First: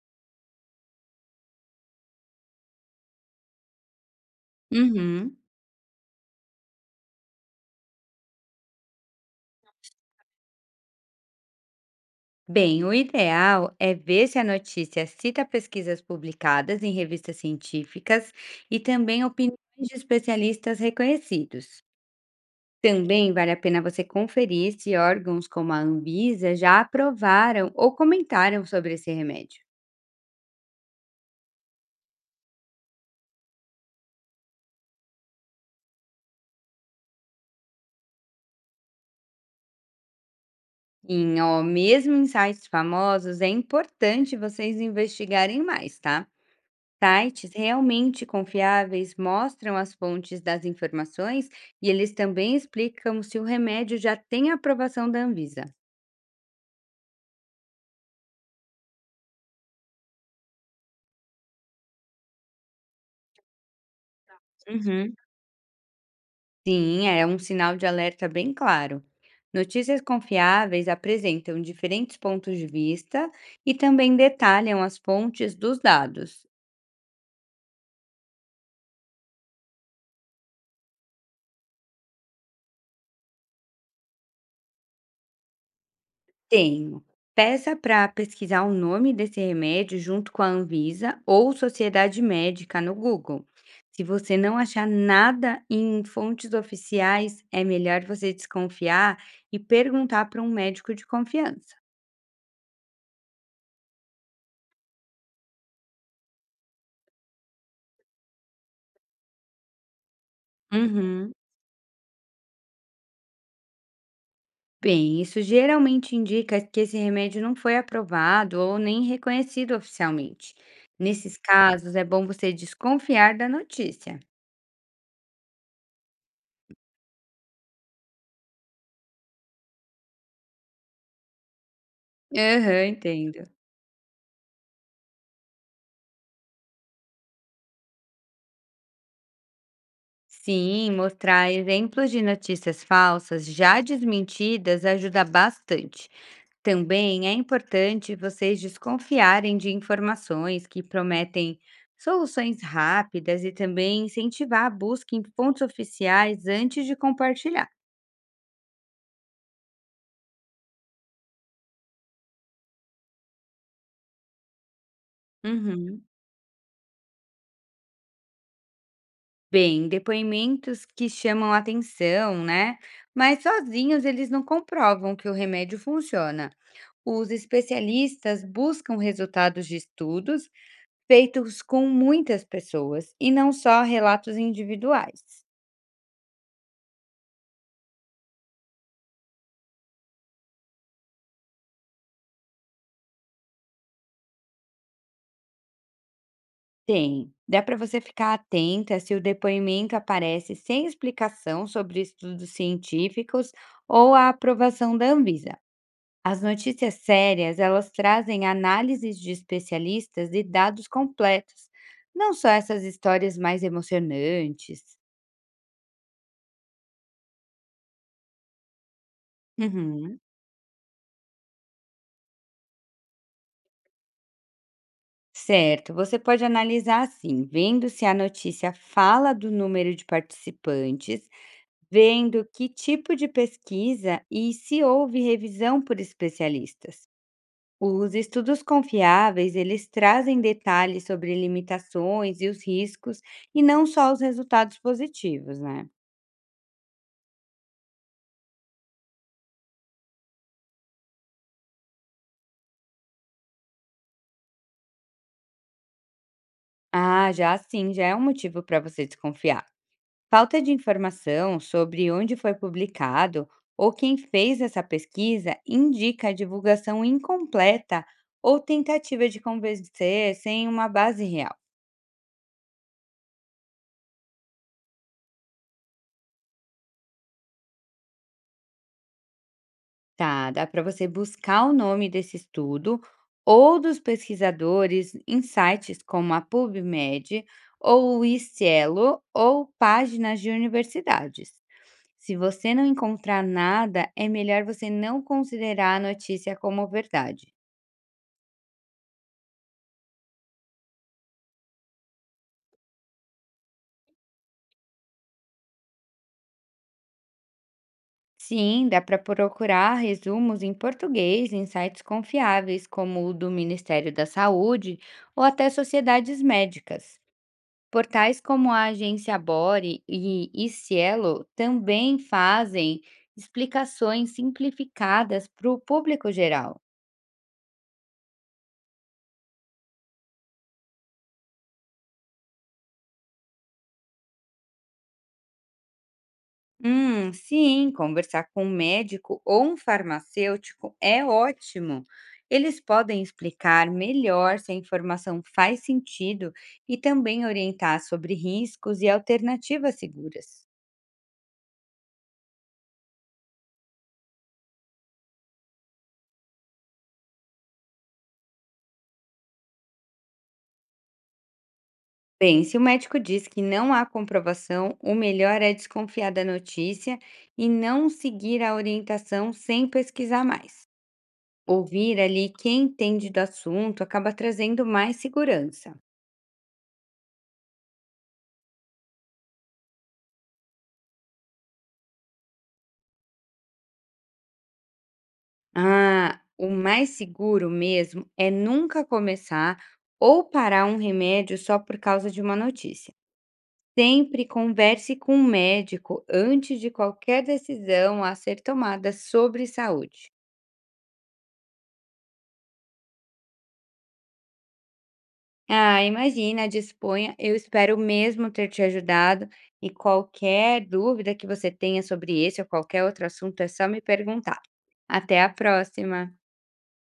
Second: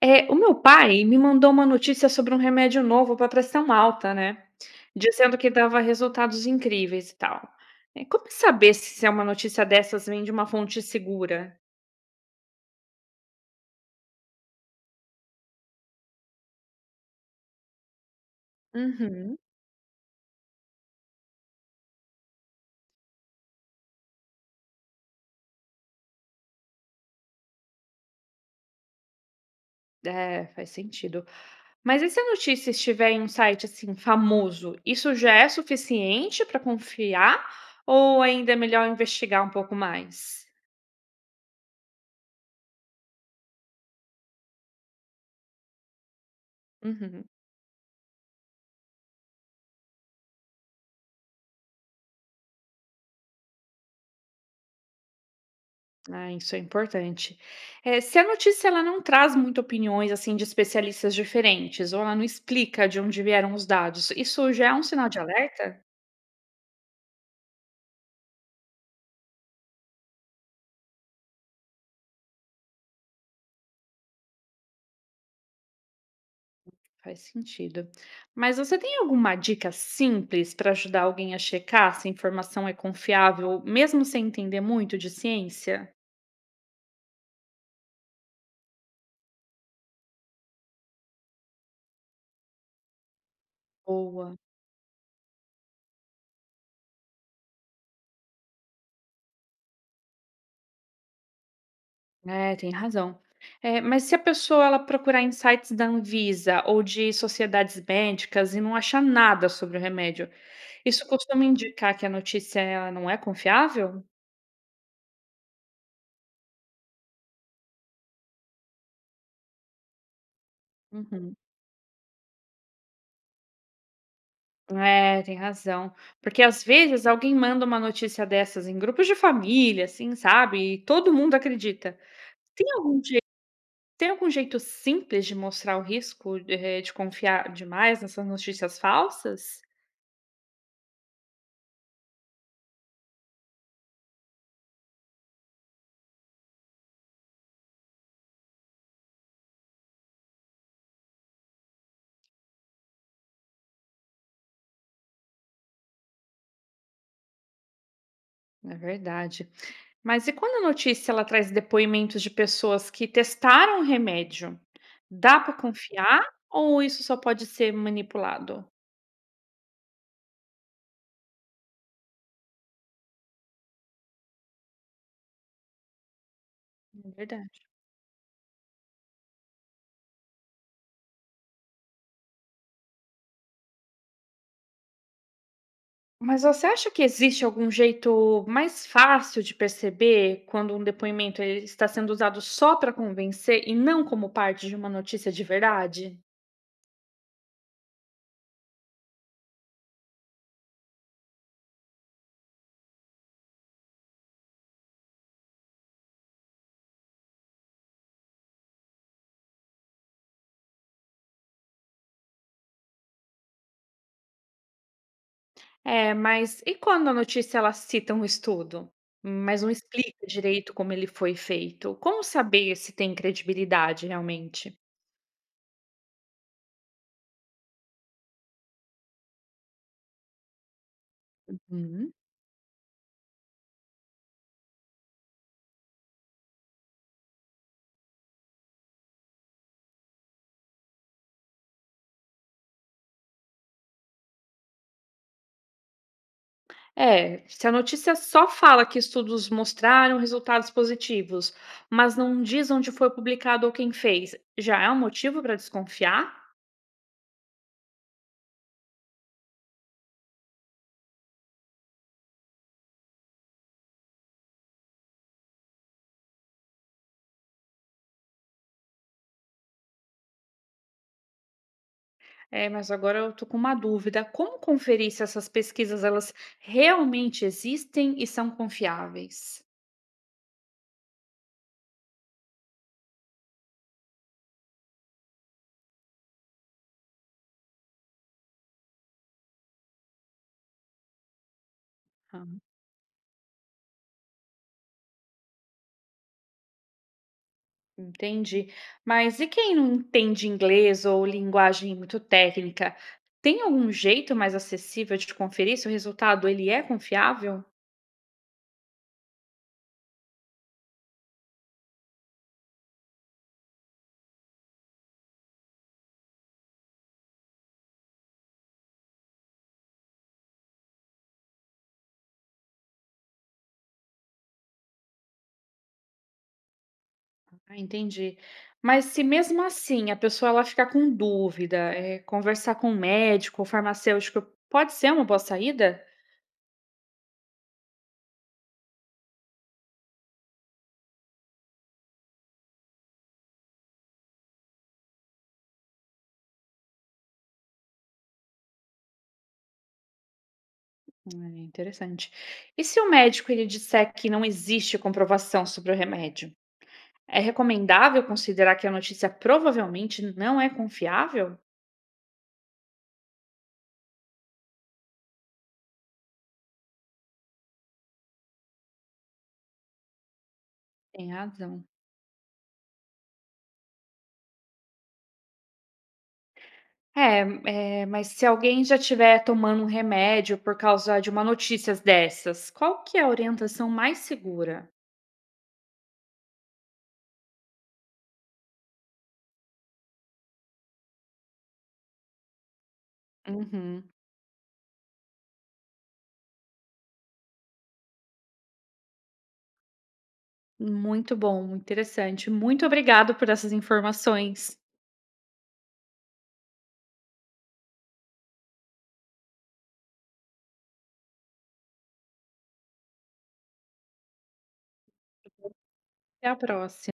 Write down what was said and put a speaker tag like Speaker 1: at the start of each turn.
Speaker 1: É, o meu pai me mandou uma notícia sobre um remédio novo para pressão alta, né?
Speaker 2: Uhum.
Speaker 1: Dizendo que dava resultados incríveis e tal. É, como é saber se é uma notícia dessas vem de uma fonte segura?
Speaker 2: Bem, o ideal é ver se a notícia cita pesquisas publicadas em revistas científicas e também
Speaker 1: Uhum.
Speaker 2: opiniões de especialistas reconhecidos. Também vale a pena você conferir se órgãos como a Anvisa já aprovaram ou comentaram sobre esse remédio.
Speaker 1: É, faz sentido. Mas e se a notícia estiver em um site assim famoso, isso já é suficiente para confiar ou ainda é melhor investigar um pouco mais?
Speaker 2: E, ó, mesmo em sites famosos, é importante vocês investigarem mais, tá?
Speaker 1: Uhum.
Speaker 2: Sites realmente confiáveis mostram as fontes das informações e eles também explicam se o remédio já tem aprovação da Anvisa.
Speaker 1: Ah, isso é importante. Se a notícia ela não traz muito opiniões assim de especialistas diferentes, ou ela não explica de onde vieram os dados, isso já é um sinal
Speaker 2: Uhum.
Speaker 1: de alerta?
Speaker 2: Sim, é um sinal de alerta bem claro. Notícias confiáveis apresentam diferentes pontos de vista e também detalham as fontes dos dados.
Speaker 1: Faz sentido. Mas você tem alguma dica simples para ajudar alguém a checar se a informação é confiável, mesmo sem entender muito de ciência?
Speaker 2: Tenho. Peça para pesquisar o nome desse remédio junto com a Anvisa ou Sociedade Médica no Google. Se você
Speaker 1: Boa.
Speaker 2: não achar nada em fontes oficiais, é melhor você desconfiar e perguntar para um médico de confiança.
Speaker 1: É, tem razão. É, mas se a pessoa ela procurar em sites da Anvisa ou de sociedades médicas e não achar nada sobre o remédio, isso
Speaker 2: Uhum.
Speaker 1: costuma indicar que a notícia ela não é confiável?
Speaker 2: Bem, isso geralmente indica que esse remédio não foi aprovado ou nem reconhecido oficialmente. Nesses
Speaker 1: Uhum.
Speaker 2: casos, é bom você desconfiar da notícia.
Speaker 1: É, tem razão. Porque às vezes alguém manda uma notícia dessas em grupos de família, assim, sabe? E todo mundo acredita. Tem
Speaker 2: Aham,
Speaker 1: algum jeito,
Speaker 2: entendo.
Speaker 1: tem algum jeito simples de mostrar o risco de, de confiar demais nessas notícias falsas?
Speaker 2: Sim, mostrar exemplos de notícias falsas já desmentidas ajuda bastante. Também é importante vocês desconfiarem de informações que prometem soluções rápidas e também incentivar a busca em fontes oficiais antes de compartilhar.
Speaker 1: É verdade. Mas e quando a notícia ela traz depoimentos de pessoas que testaram o remédio? Dá para
Speaker 2: Uhum.
Speaker 1: confiar ou isso só pode ser manipulado?
Speaker 2: Bem, depoimentos que chamam a atenção, né? Mas sozinhos eles não comprovam que o remédio funciona.
Speaker 1: É
Speaker 2: Os
Speaker 1: verdade.
Speaker 2: especialistas buscam resultados de estudos feitos com muitas pessoas e não só relatos individuais.
Speaker 1: Mas você acha que existe algum jeito mais fácil de perceber quando um depoimento ele está sendo usado só para convencer e não como parte de uma notícia de verdade?
Speaker 2: Tem. Dá para você ficar atenta se o depoimento aparece sem explicação sobre estudos científicos ou a aprovação da Anvisa. As notícias sérias, elas trazem análises de especialistas e dados completos, não só essas histórias mais emocionantes.
Speaker 1: É, mas e quando a notícia ela cita um estudo, mas não
Speaker 2: Uhum.
Speaker 1: explica direito como ele foi feito? Como saber se tem credibilidade realmente?
Speaker 2: Certo, você pode analisar assim, vendo se a notícia fala do número de participantes,
Speaker 1: Uhum.
Speaker 2: vendo que tipo de pesquisa e se houve revisão por especialistas. Os estudos confiáveis, eles trazem detalhes sobre limitações e os riscos e não só os resultados positivos, né?
Speaker 1: É, se a notícia só fala que estudos mostraram resultados positivos, mas não diz onde foi publicado ou quem fez, já é um motivo para desconfiar?
Speaker 2: Ah, já sim, já é um motivo para você desconfiar. Falta de informação sobre onde foi publicado ou quem fez essa pesquisa indica a divulgação incompleta ou tentativa de convencer sem uma base real.
Speaker 1: É, mas agora eu tô com uma dúvida. Como conferir se essas pesquisas elas realmente existem e são confiáveis?
Speaker 2: Tá, dá para você buscar o nome desse estudo ou dos pesquisadores em sites como a PubMed ou o Icielo ou páginas de universidades. Se
Speaker 1: Ah,
Speaker 2: você não encontrar nada, é melhor você não considerar a notícia como verdade.
Speaker 1: entendi. Mas e quem não entende inglês ou linguagem muito técnica? Tem algum jeito mais acessível de conferir se o resultado ele é confiável?
Speaker 2: Sim, dá para procurar resumos em português em sites confiáveis, como o do Ministério da Saúde ou até sociedades médicas. Portais como a agência Bore e Cielo também fazem explicações simplificadas para o público geral.
Speaker 1: Ah, entendi. Mas se mesmo assim a pessoa ela ficar com dúvida, é, conversar com um médico ou farmacêutico pode ser uma boa saída?
Speaker 2: Sim, conversar com um médico ou um farmacêutico é ótimo. Eles podem explicar melhor se a informação faz sentido e também orientar sobre riscos e alternativas seguras.
Speaker 1: É interessante. E se o médico ele disser que não existe comprovação sobre o remédio? É recomendável considerar que a notícia provavelmente não é confiável?
Speaker 2: Bem, se o médico diz que não há comprovação, o melhor é desconfiar da notícia e não seguir a orientação sem pesquisar mais.
Speaker 1: Tem razão.
Speaker 2: Ouvir ali quem entende do assunto acaba trazendo mais segurança.
Speaker 1: Mas se alguém já estiver tomando um remédio por causa de uma notícia dessas, qual que é a orientação mais segura?
Speaker 2: Ah, o mais seguro mesmo é nunca começar ou parar um remédio só por causa de uma notícia.
Speaker 1: Uhum.
Speaker 2: Sempre converse com o médico antes de qualquer decisão a ser tomada sobre saúde.
Speaker 1: Muito bom, interessante. Muito obrigado por essas informações.
Speaker 2: Ah, imagina, disponha. Eu espero mesmo ter te ajudado. E qualquer dúvida que você tenha sobre esse ou qualquer outro assunto, é só me perguntar. Até a próxima!
Speaker 1: Até a próxima.